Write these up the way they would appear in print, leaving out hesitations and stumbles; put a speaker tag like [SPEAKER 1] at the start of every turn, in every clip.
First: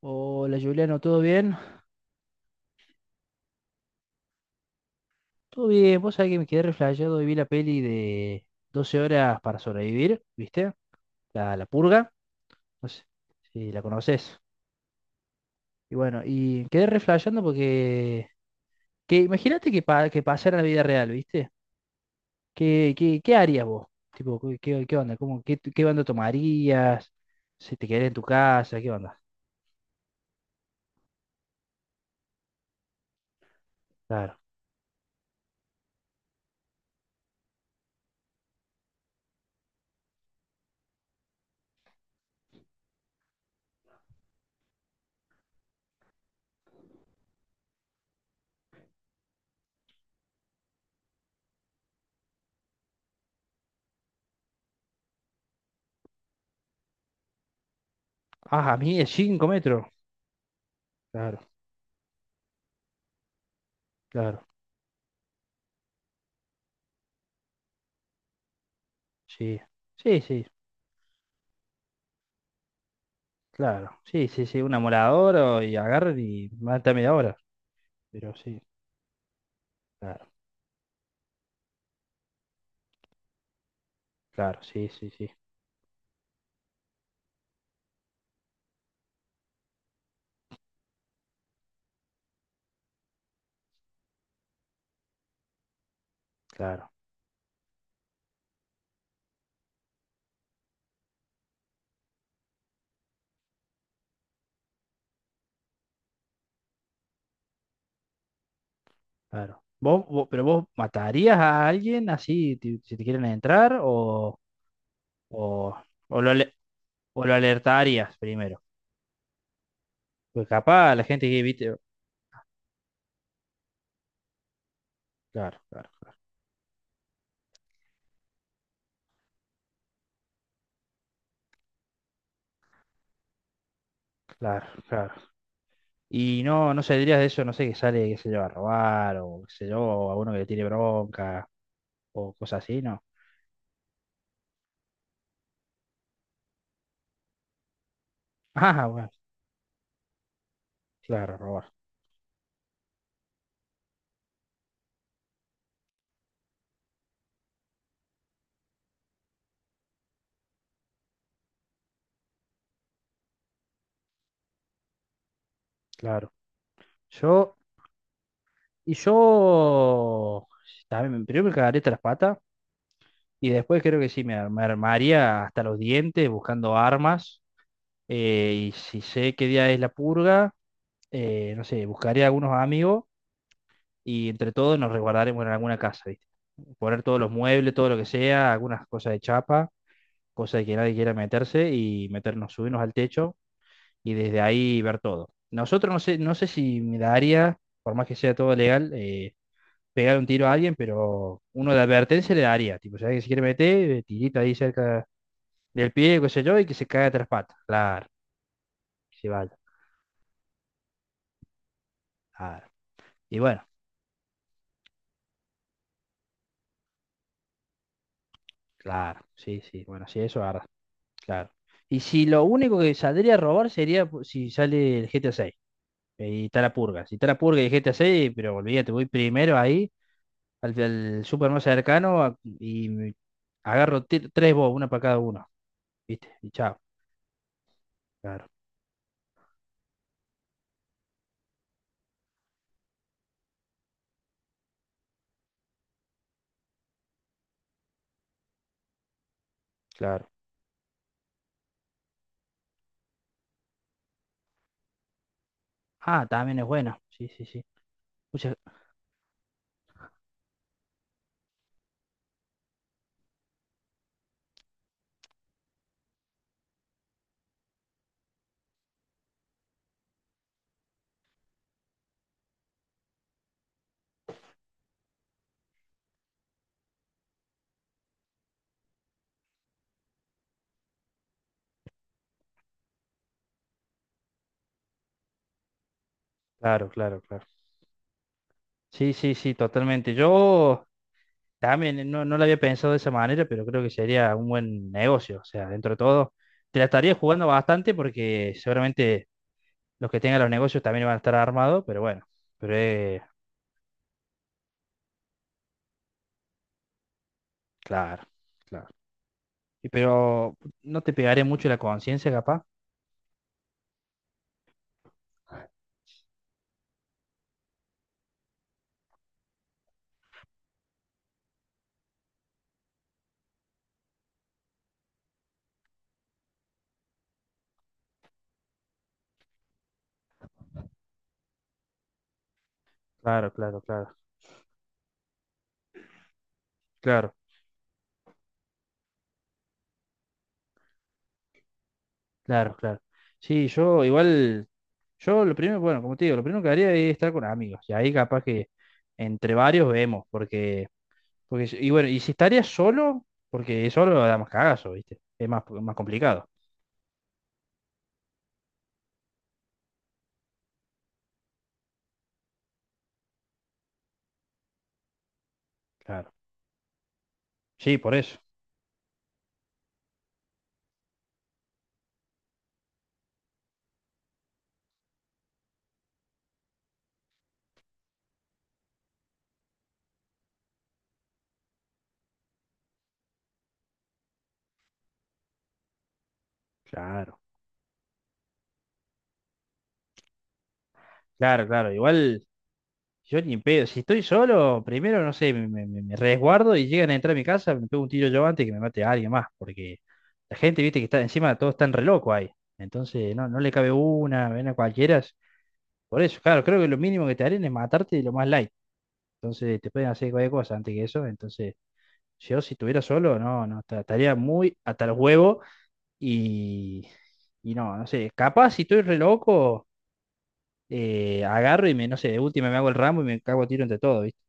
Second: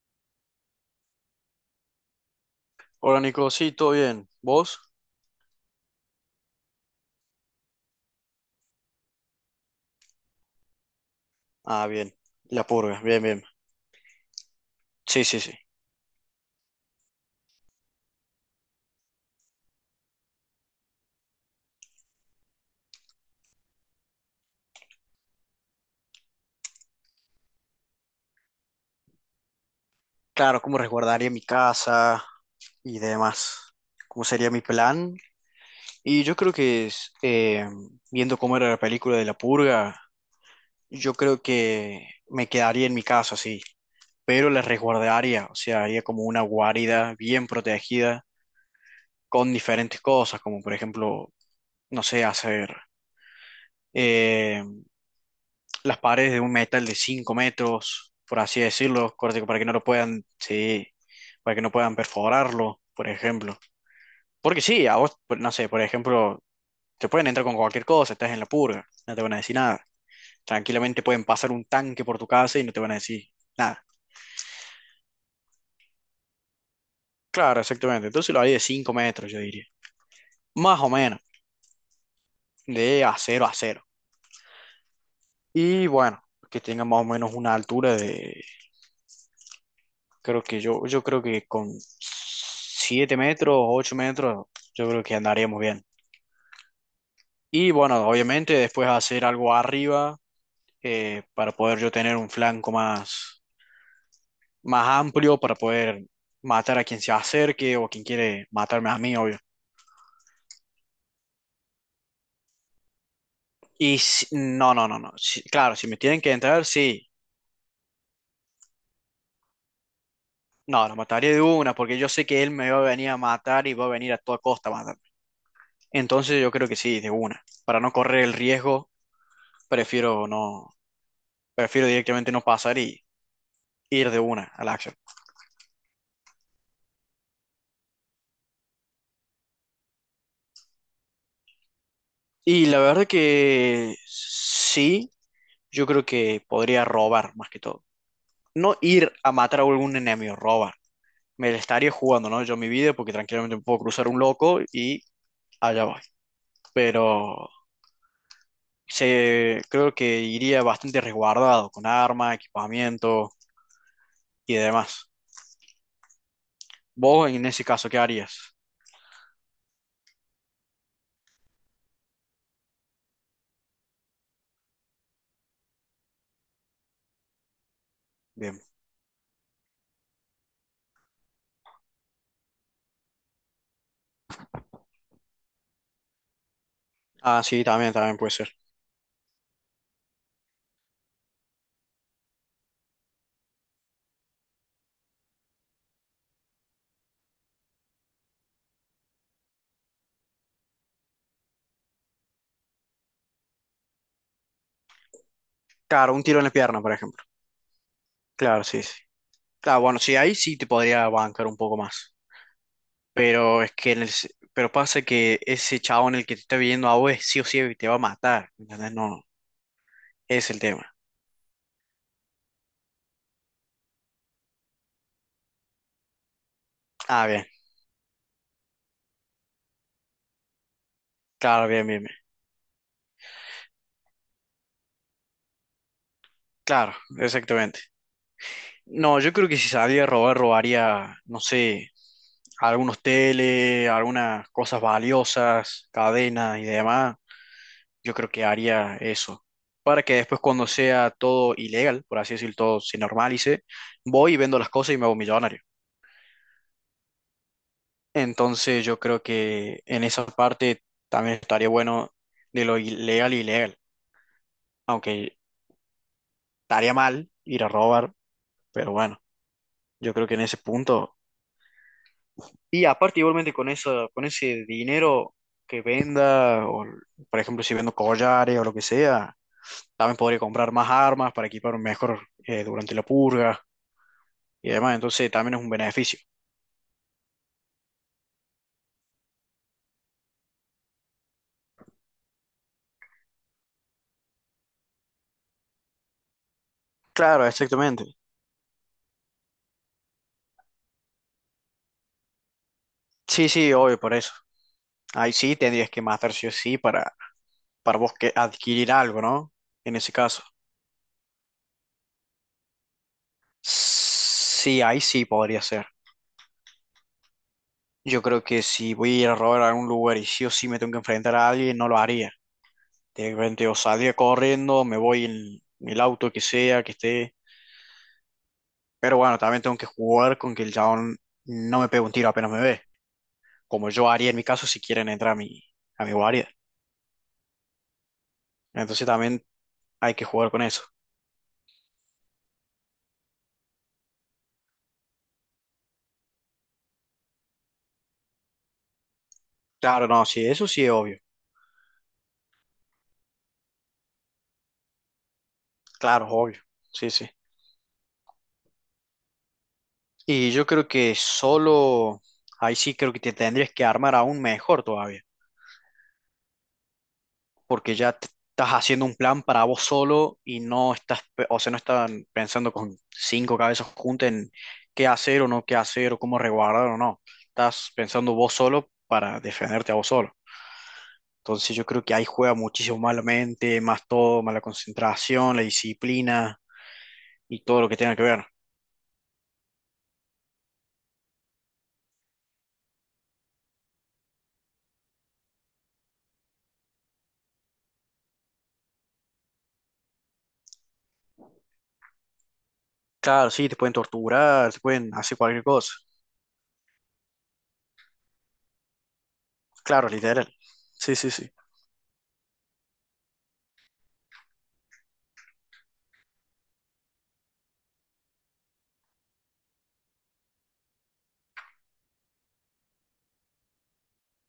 [SPEAKER 1] Hola Juliano, ¿todo bien?
[SPEAKER 2] Hola Nico, sí, todo bien. ¿Vos?
[SPEAKER 1] Todo bien, vos sabés que me quedé reflejado y vi la peli de Doce horas para sobrevivir, ¿viste? La
[SPEAKER 2] Ah,
[SPEAKER 1] purga,
[SPEAKER 2] bien. La
[SPEAKER 1] no
[SPEAKER 2] purga,
[SPEAKER 1] sé
[SPEAKER 2] bien, bien.
[SPEAKER 1] si la conoces.
[SPEAKER 2] Sí, sí, sí.
[SPEAKER 1] Y bueno, y quedé reflejando porque, que imagínate que, que pasara en la vida real, ¿viste? ¿Qué harías vos? Tipo, qué onda? ¿Cómo, qué onda tomarías? Si te quedarías en tu casa, ¿qué onda?
[SPEAKER 2] Claro, cómo resguardaría mi casa y demás. ¿Cómo
[SPEAKER 1] Claro.
[SPEAKER 2] sería mi plan? Y yo creo que es, viendo cómo era la película de la purga, yo creo que me quedaría en mi casa, sí. Pero la resguardaría, o sea, haría como una guarida bien protegida con diferentes cosas, como por ejemplo, no sé, hacer eh, las paredes de un metal de 5 metros, por así
[SPEAKER 1] Ah, a mí es
[SPEAKER 2] decirlo, corte,
[SPEAKER 1] 5
[SPEAKER 2] para que no lo
[SPEAKER 1] metros.
[SPEAKER 2] puedan, sí,
[SPEAKER 1] Claro,
[SPEAKER 2] para que no puedan perforarlo, por ejemplo.
[SPEAKER 1] claro,
[SPEAKER 2] Porque sí, a vos, no sé, por ejemplo, te pueden entrar con cualquier cosa, estás en la purga, no te van a decir
[SPEAKER 1] sí.
[SPEAKER 2] nada.
[SPEAKER 1] Sí, sí.
[SPEAKER 2] Tranquilamente pueden pasar un tanque por tu casa y no te van a decir nada.
[SPEAKER 1] Claro, sí, sí, sí, un amolador y agarran y mata media hora.
[SPEAKER 2] Claro, exactamente. Entonces
[SPEAKER 1] Pero
[SPEAKER 2] lo haría
[SPEAKER 1] sí,
[SPEAKER 2] de 5 metros, yo diría.
[SPEAKER 1] claro,
[SPEAKER 2] Más o menos, de acero a cero.
[SPEAKER 1] claro, sí, sí, sí,
[SPEAKER 2] Y bueno, que tenga más o menos una altura de... Creo que yo, creo que con 7 metros, 8 metros, yo creo que andaríamos bien.
[SPEAKER 1] claro,
[SPEAKER 2] Y bueno, obviamente después hacer algo arriba para poder yo tener un flanco más amplio para poder matar a quien se acerque o quien quiere matarme a mí, obvio.
[SPEAKER 1] claro. Pero vos matarías a alguien si te quieren entrar
[SPEAKER 2] Y si- no, no, no, no. Claro,
[SPEAKER 1] o,
[SPEAKER 2] si me tienen
[SPEAKER 1] o lo,
[SPEAKER 2] que
[SPEAKER 1] ale-
[SPEAKER 2] entrar, sí.
[SPEAKER 1] o lo alertarías primero? Porque
[SPEAKER 2] No,
[SPEAKER 1] capaz
[SPEAKER 2] lo
[SPEAKER 1] la gente
[SPEAKER 2] mataría de
[SPEAKER 1] que
[SPEAKER 2] una
[SPEAKER 1] viste.
[SPEAKER 2] porque yo sé que él me va a venir a matar y va a venir a toda costa a matar.
[SPEAKER 1] Claro, claro,
[SPEAKER 2] Entonces yo creo que sí, de una. Para no correr el riesgo, prefiero no, prefiero directamente no pasar y ir de una a
[SPEAKER 1] claro,
[SPEAKER 2] la acción.
[SPEAKER 1] claro. Y no, no saldrías de eso, no sé, que sale, que se lleva a robar, o qué sé yo, o a uno que le tire bronca, o cosas
[SPEAKER 2] Y la
[SPEAKER 1] así, ¿no?
[SPEAKER 2] verdad que sí, yo creo que podría robar más que todo. No
[SPEAKER 1] Ah, bueno,
[SPEAKER 2] ir a matar a algún enemigo, robar.
[SPEAKER 1] claro,
[SPEAKER 2] Me la
[SPEAKER 1] robar,
[SPEAKER 2] estaría jugando, ¿no? Yo mi vida, porque tranquilamente me puedo cruzar un loco y allá voy. Pero creo que iría bastante resguardado con arma, equipamiento y demás.
[SPEAKER 1] claro.
[SPEAKER 2] Vos en
[SPEAKER 1] Yo.
[SPEAKER 2] ese caso, ¿qué harías?
[SPEAKER 1] Y yo también, primero me cagaría hasta las patas y después creo que sí, me armaría hasta los dientes buscando armas.
[SPEAKER 2] Bien.
[SPEAKER 1] Y si sé qué día es la purga, no sé, buscaría algunos amigos y entre todos nos resguardaremos en alguna casa, ¿viste? Poner todos los
[SPEAKER 2] Ah, sí,
[SPEAKER 1] muebles, todo
[SPEAKER 2] también,
[SPEAKER 1] lo que
[SPEAKER 2] también puede ser.
[SPEAKER 1] sea, algunas cosas de chapa, cosas de que nadie quiera meterse y meternos, subirnos al techo y desde ahí ver todo. Nosotros no sé, no sé si me daría, por más que sea todo legal, pegar un tiro a alguien, pero uno de advertencia le daría. Tipo, ¿sabes que si quiere meter, tirita ahí cerca del
[SPEAKER 2] Claro,
[SPEAKER 1] pie,
[SPEAKER 2] un
[SPEAKER 1] qué
[SPEAKER 2] tiro
[SPEAKER 1] sé
[SPEAKER 2] en la
[SPEAKER 1] yo, y que
[SPEAKER 2] pierna,
[SPEAKER 1] se
[SPEAKER 2] por
[SPEAKER 1] caiga de
[SPEAKER 2] ejemplo.
[SPEAKER 1] tres patas? Claro,
[SPEAKER 2] Claro, sí, sí.
[SPEAKER 1] que se vaya.
[SPEAKER 2] Claro, bueno, sí, ahí sí te podría bancar un poco más.
[SPEAKER 1] Claro. Y
[SPEAKER 2] Pero
[SPEAKER 1] bueno,
[SPEAKER 2] es que pero pasa que ese chabón el que te está viendo a vos sí o sí te va a matar. ¿Entendés?
[SPEAKER 1] claro,
[SPEAKER 2] No,
[SPEAKER 1] sí, sí. Bueno, sí,
[SPEAKER 2] ese
[SPEAKER 1] eso
[SPEAKER 2] es el
[SPEAKER 1] ahora,
[SPEAKER 2] tema.
[SPEAKER 1] claro. Y si lo único que saldría a robar sería si sale el GTA 6 y está la purga. Si está
[SPEAKER 2] Ah,
[SPEAKER 1] la
[SPEAKER 2] bien.
[SPEAKER 1] purga y el GTA 6, pero olvídate, voy primero ahí al, al súper más
[SPEAKER 2] Claro, bien, bien, bien.
[SPEAKER 1] cercano agarro tres bobos, una para cada uno, ¿viste? Y chao.
[SPEAKER 2] Claro, exactamente.
[SPEAKER 1] Claro,
[SPEAKER 2] No, yo creo que si salía a robar, robaría, no sé, algunos teles, algunas cosas valiosas, cadenas y demás. Yo creo que haría eso. Para que
[SPEAKER 1] claro.
[SPEAKER 2] después cuando sea todo ilegal, por así decirlo, todo se normalice, voy y vendo las cosas y me hago millonario.
[SPEAKER 1] Ah, también es bueno. Sí, sí, sí. Muchas.
[SPEAKER 2] Entonces yo creo que en esa parte también estaría bueno de lo ilegal y ilegal. Aunque estaría mal ir a robar, pero bueno, yo creo que en ese punto. Y aparte, igualmente con eso, con ese dinero que venda, o por ejemplo, si vendo collares o lo que sea, también podría comprar más armas para equiparme mejor durante la purga y demás. Entonces, también es un beneficio.
[SPEAKER 1] Claro, claro, claro. Sí, sí, sí, totalmente. Yo también, no, no lo había pensado de esa manera, pero creo que sería un buen negocio. O sea, dentro de todo, te la estaría
[SPEAKER 2] Claro,
[SPEAKER 1] jugando bastante
[SPEAKER 2] exactamente.
[SPEAKER 1] porque seguramente los que tengan los negocios también van a estar armados, pero bueno, pero
[SPEAKER 2] Sí, sí, obvio, por eso. Ahí sí tendrías que matar sí o sí para vos
[SPEAKER 1] claro,
[SPEAKER 2] que
[SPEAKER 1] claro.
[SPEAKER 2] adquirir algo, ¿no?
[SPEAKER 1] Y
[SPEAKER 2] En ese caso.
[SPEAKER 1] pero no te pegaré mucho la conciencia, capaz.
[SPEAKER 2] Sí, ahí sí podría ser. Yo creo que si voy a ir a robar a algún lugar y sí o sí me tengo que enfrentar a alguien, no lo haría de repente o salir corriendo, me voy en el auto que sea, que esté. Pero bueno, también tengo que jugar con que el chabón no me pegue un tiro apenas me ve,
[SPEAKER 1] Claro, claro,
[SPEAKER 2] como yo
[SPEAKER 1] claro,
[SPEAKER 2] haría en mi caso si quieren entrar a mi guardia.
[SPEAKER 1] claro.
[SPEAKER 2] Entonces también hay que jugar con eso.
[SPEAKER 1] Claro, claro. Sí, yo igual, yo lo primero, bueno, como te digo, lo primero que haría es estar con amigos. Y ahí capaz que entre varios
[SPEAKER 2] Claro,
[SPEAKER 1] vemos,
[SPEAKER 2] no, sí, eso sí
[SPEAKER 1] porque,
[SPEAKER 2] es obvio.
[SPEAKER 1] si- y bueno, y si estaría solo, porque solo da más cagazo, ¿viste? Es más, más
[SPEAKER 2] Claro, es
[SPEAKER 1] complicado.
[SPEAKER 2] obvio. Sí, sí. Y yo creo que solo ahí sí creo que te tendrías que armar aún mejor todavía,
[SPEAKER 1] Claro.
[SPEAKER 2] porque
[SPEAKER 1] Sí,
[SPEAKER 2] ya
[SPEAKER 1] por
[SPEAKER 2] te
[SPEAKER 1] eso.
[SPEAKER 2] estás haciendo un plan para vos solo y no estás, o sea, no están pensando con 5 cabezas juntas en qué hacer o no qué hacer o cómo resguardar o no. Estás pensando vos solo para defenderte a vos solo. Entonces yo creo que ahí juega muchísimo más la mente, más todo, más la concentración, la disciplina
[SPEAKER 1] Claro,
[SPEAKER 2] y todo lo que tenga que ver.
[SPEAKER 1] claro, claro. Igual, yo ni en pedo. Si estoy solo, primero, no sé, me resguardo y llegan a entrar a mi casa, me pego un tiro yo antes que me mate a alguien más, porque la gente, viste, que está encima, todos están re locos ahí. Entonces, no,
[SPEAKER 2] Claro,
[SPEAKER 1] no
[SPEAKER 2] sí,
[SPEAKER 1] le
[SPEAKER 2] te
[SPEAKER 1] cabe
[SPEAKER 2] pueden
[SPEAKER 1] una, ven
[SPEAKER 2] torturar,
[SPEAKER 1] a
[SPEAKER 2] te pueden
[SPEAKER 1] cualquiera.
[SPEAKER 2] hacer cualquier cosa.
[SPEAKER 1] Por eso, claro, creo que lo mínimo que te harían es matarte de lo más light. Entonces te
[SPEAKER 2] Claro,
[SPEAKER 1] pueden hacer
[SPEAKER 2] literal.
[SPEAKER 1] cualquier cosa antes que
[SPEAKER 2] Sí,
[SPEAKER 1] eso.
[SPEAKER 2] sí, sí.
[SPEAKER 1] Entonces, yo si estuviera solo, no, no, estaría muy hasta el huevo y, y no, no sé. Capaz si estoy re loco, agarro y me, no sé, de última me hago el ramo y me cago a tiro entre todo, ¿viste?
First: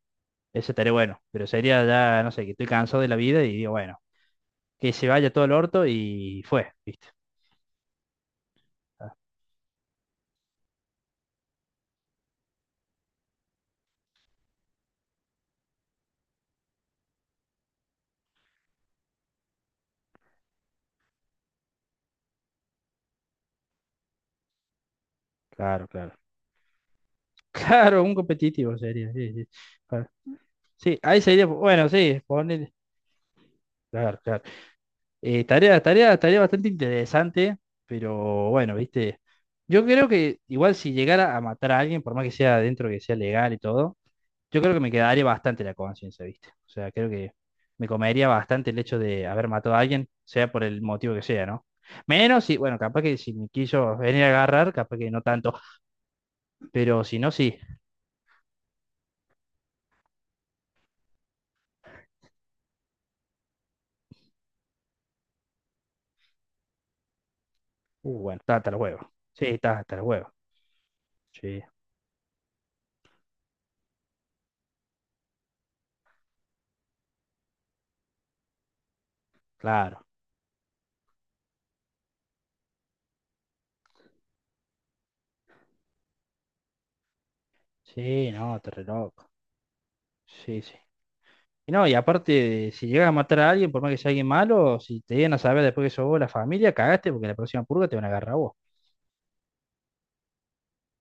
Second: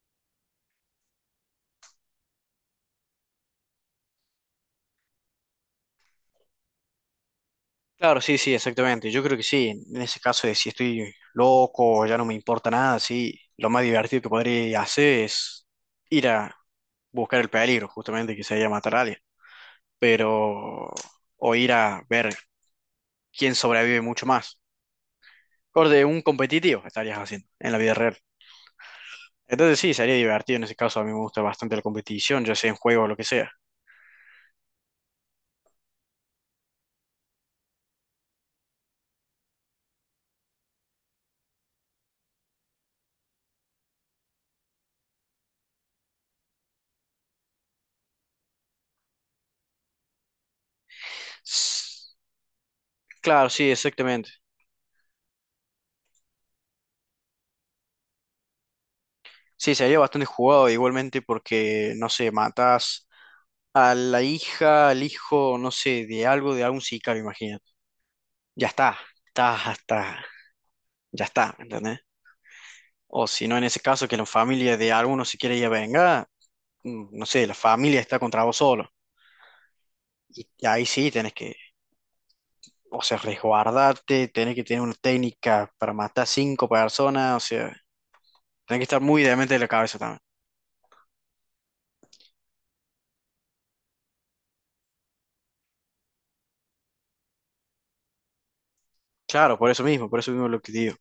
[SPEAKER 1] Eso estaría bueno. Pero sería ya, no sé, que estoy cansado de la vida y digo, bueno, que se vaya todo el orto y fue, ¿viste?
[SPEAKER 2] Claro, sí, sí, exactamente.
[SPEAKER 1] Ah,
[SPEAKER 2] Yo creo que sí. En ese caso de si estoy loco o ya no me importa nada, sí, lo más divertido que podría hacer es ir a buscar el peligro, justamente que se matar a alguien. Pero, o ir a ver quién sobrevive mucho más.
[SPEAKER 1] claro,
[SPEAKER 2] De
[SPEAKER 1] claro.
[SPEAKER 2] un competitivo estarías haciendo en la vida
[SPEAKER 1] Claro, un
[SPEAKER 2] real.
[SPEAKER 1] competitivo sería, sí, sí.
[SPEAKER 2] Entonces sí,
[SPEAKER 1] Claro.
[SPEAKER 2] sería divertido en ese
[SPEAKER 1] Sí,
[SPEAKER 2] caso. A mí me
[SPEAKER 1] ahí
[SPEAKER 2] gusta
[SPEAKER 1] sería,
[SPEAKER 2] bastante la
[SPEAKER 1] bueno, sí,
[SPEAKER 2] competición, ya sea
[SPEAKER 1] ponele.
[SPEAKER 2] en juego o lo que sea.
[SPEAKER 1] Claro, claro. Tarea bastante interesante, pero bueno, viste. Yo creo que igual si llegara a matar a alguien, por más que sea dentro que sea legal y todo, yo creo que me quedaría bastante la conciencia, viste. O sea, creo que me comería bastante el hecho de haber matado a alguien, sea por el motivo que sea, ¿no? Menos si, bueno, capaz que si me
[SPEAKER 2] Claro, sí,
[SPEAKER 1] quiso venir a
[SPEAKER 2] exactamente.
[SPEAKER 1] agarrar, capaz que no tanto, pero si no, sí.
[SPEAKER 2] Sí, sería bastante jugado igualmente porque, no sé, matas a la hija, al hijo, no sé, de algo, de algún sicario, imagínate.
[SPEAKER 1] Bueno, está
[SPEAKER 2] Ya
[SPEAKER 1] hasta los
[SPEAKER 2] está,
[SPEAKER 1] huevos. Sí,
[SPEAKER 2] está,
[SPEAKER 1] está hasta los
[SPEAKER 2] hasta,
[SPEAKER 1] huevos.
[SPEAKER 2] ya está,
[SPEAKER 1] Sí,
[SPEAKER 2] ¿me ¿entendés? O si no, en ese caso, que la familia de alguno si quiere ir a vengar, no sé, la familia está contra vos solo.
[SPEAKER 1] claro.
[SPEAKER 2] Y ahí sí tenés que, o sea, resguardarte, tenés que tener una técnica para matar 5 personas, o sea,
[SPEAKER 1] Sí, no, te
[SPEAKER 2] tenés que
[SPEAKER 1] re
[SPEAKER 2] estar muy
[SPEAKER 1] loco.
[SPEAKER 2] demente de la cabeza también.
[SPEAKER 1] Sí, sí. Y no, y aparte, si llegas a matar a alguien, por más que sea alguien malo, si te llegan a saber después que sos vos la familia, cagaste porque la próxima purga te van a agarrar a vos.
[SPEAKER 2] Claro, por eso mismo lo que digo,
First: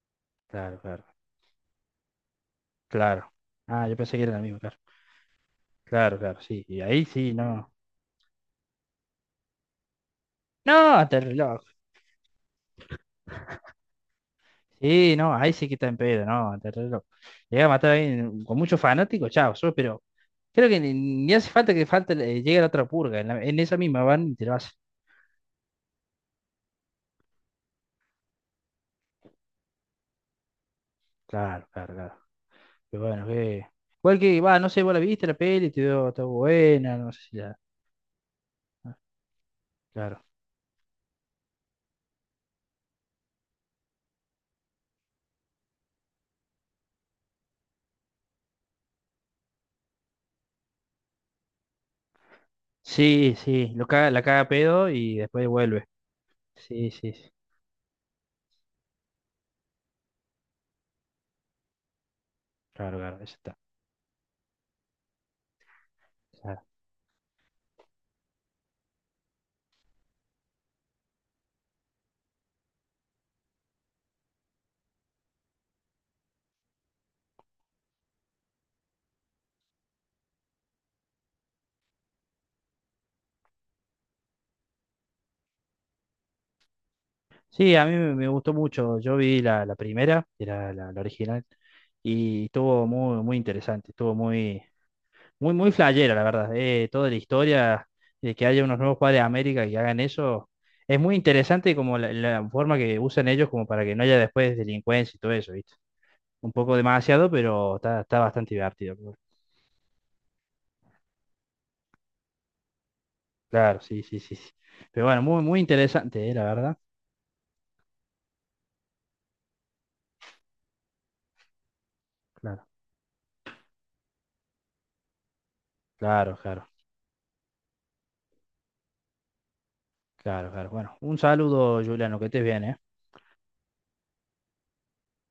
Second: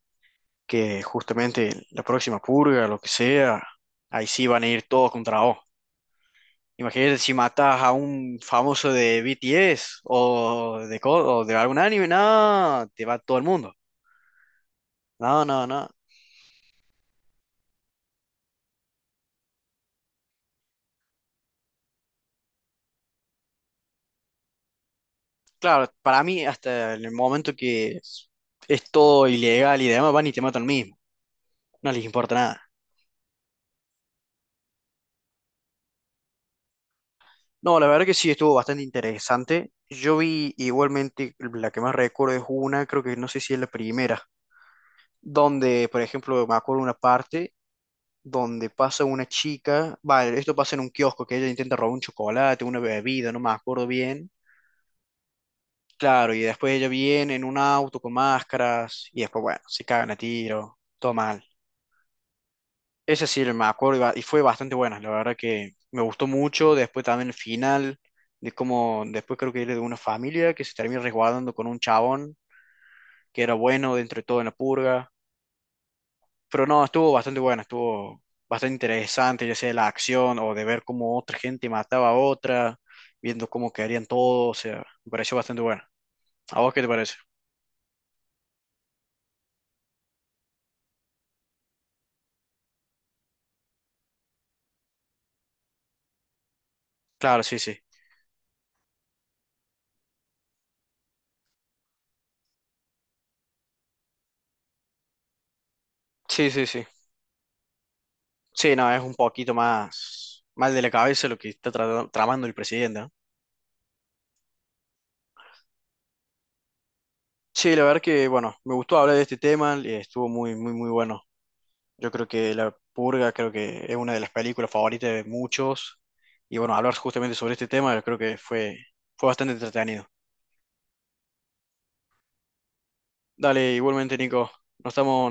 [SPEAKER 1] Claro,
[SPEAKER 2] que
[SPEAKER 1] claro,
[SPEAKER 2] justamente la próxima purga, lo que
[SPEAKER 1] claro.
[SPEAKER 2] sea,
[SPEAKER 1] Ah, yo pensé que
[SPEAKER 2] ahí
[SPEAKER 1] era la
[SPEAKER 2] sí
[SPEAKER 1] misma,
[SPEAKER 2] van a
[SPEAKER 1] claro.
[SPEAKER 2] ir todos contra vos.
[SPEAKER 1] Claro, claro, sí. Y ahí
[SPEAKER 2] Imagínate
[SPEAKER 1] sí,
[SPEAKER 2] si
[SPEAKER 1] no.
[SPEAKER 2] matas a un famoso de BTS
[SPEAKER 1] No,
[SPEAKER 2] o de,
[SPEAKER 1] hasta el
[SPEAKER 2] co- o de
[SPEAKER 1] reloj.
[SPEAKER 2] algún anime, no, te va todo el mundo.
[SPEAKER 1] Sí, no,
[SPEAKER 2] No,
[SPEAKER 1] ahí
[SPEAKER 2] no,
[SPEAKER 1] sí que está
[SPEAKER 2] no.
[SPEAKER 1] en pedo, no, hasta el reloj. Llegas a matar a alguien con muchos fanáticos, chao, sos, pero creo que ni hace falta que falte, llegue la otra purga. En esa misma van y te lo hacen.
[SPEAKER 2] Claro, para mí, hasta en el momento que es todo ilegal y demás, van y te matan mismo.
[SPEAKER 1] Claro,
[SPEAKER 2] No
[SPEAKER 1] claro,
[SPEAKER 2] les
[SPEAKER 1] claro.
[SPEAKER 2] importa nada.
[SPEAKER 1] Pero bueno, que. Igual que, va, no sé, vos la viste la peli, te dio, está buena, no sé si la.
[SPEAKER 2] No, la verdad que sí estuvo bastante interesante. Yo
[SPEAKER 1] Claro,
[SPEAKER 2] vi igualmente, la que más recuerdo es una, creo que no sé si es la primera, donde, por ejemplo, me acuerdo una parte donde pasa una chica, vale, esto pasa en un kiosco, que ella intenta robar un chocolate, una bebida,
[SPEAKER 1] sí,
[SPEAKER 2] no me
[SPEAKER 1] sí, lo
[SPEAKER 2] acuerdo
[SPEAKER 1] caga, la
[SPEAKER 2] bien.
[SPEAKER 1] caga a pedo y después vuelve.
[SPEAKER 2] Claro, y después ella
[SPEAKER 1] Sí, sí, sí,
[SPEAKER 2] viene en un auto con máscaras, y después, bueno, se cagan a tiro, todo mal.
[SPEAKER 1] claro, claro, ya
[SPEAKER 2] Ese sí
[SPEAKER 1] está,
[SPEAKER 2] me acuerdo y fue bastante buena, la verdad que me gustó
[SPEAKER 1] claro.
[SPEAKER 2] mucho, después también el final, de cómo después creo que era de una familia que se termina resguardando con un chabón que era bueno dentro de todo en la purga. Pero no, estuvo bastante buena, estuvo bastante interesante, ya sea la acción o de ver cómo otra gente mataba a otra, viendo cómo quedarían todos, o sea, me pareció bastante buena. ¿A vos qué te parece?
[SPEAKER 1] Sí, a mí me gustó mucho. Yo vi la, primera, que era la, original, y estuvo muy, muy interesante, estuvo muy, muy, muy flayera, la verdad. Toda la
[SPEAKER 2] Claro, sí, sí.
[SPEAKER 1] historia de que haya unos nuevos padres de América que hagan eso, es muy interesante como la, forma que usan ellos como para que no haya después delincuencia y todo eso, ¿viste?
[SPEAKER 2] Sí,
[SPEAKER 1] Un
[SPEAKER 2] sí,
[SPEAKER 1] poco
[SPEAKER 2] sí.
[SPEAKER 1] demasiado, pero está, está bastante
[SPEAKER 2] Sí, no,
[SPEAKER 1] divertido.
[SPEAKER 2] es un poquito más mal de la cabeza lo que está tramando el presidente, ¿no?
[SPEAKER 1] Claro, sí, sí, sí, sí. Pero bueno, muy, muy interesante, la verdad.
[SPEAKER 2] Sí, la verdad que, bueno, me gustó hablar de este tema, y estuvo muy, muy, muy bueno. Yo creo que
[SPEAKER 1] Claro,
[SPEAKER 2] La Purga, creo que es una de las películas favoritas de muchos,
[SPEAKER 1] claro,
[SPEAKER 2] y bueno, hablar justamente sobre este tema, creo que fue bastante entretenido.
[SPEAKER 1] claro, claro, claro. Bueno, un saludo, Juliano, que estés bien, ¿eh?
[SPEAKER 2] Dale, igualmente, Nico. Nos estamos.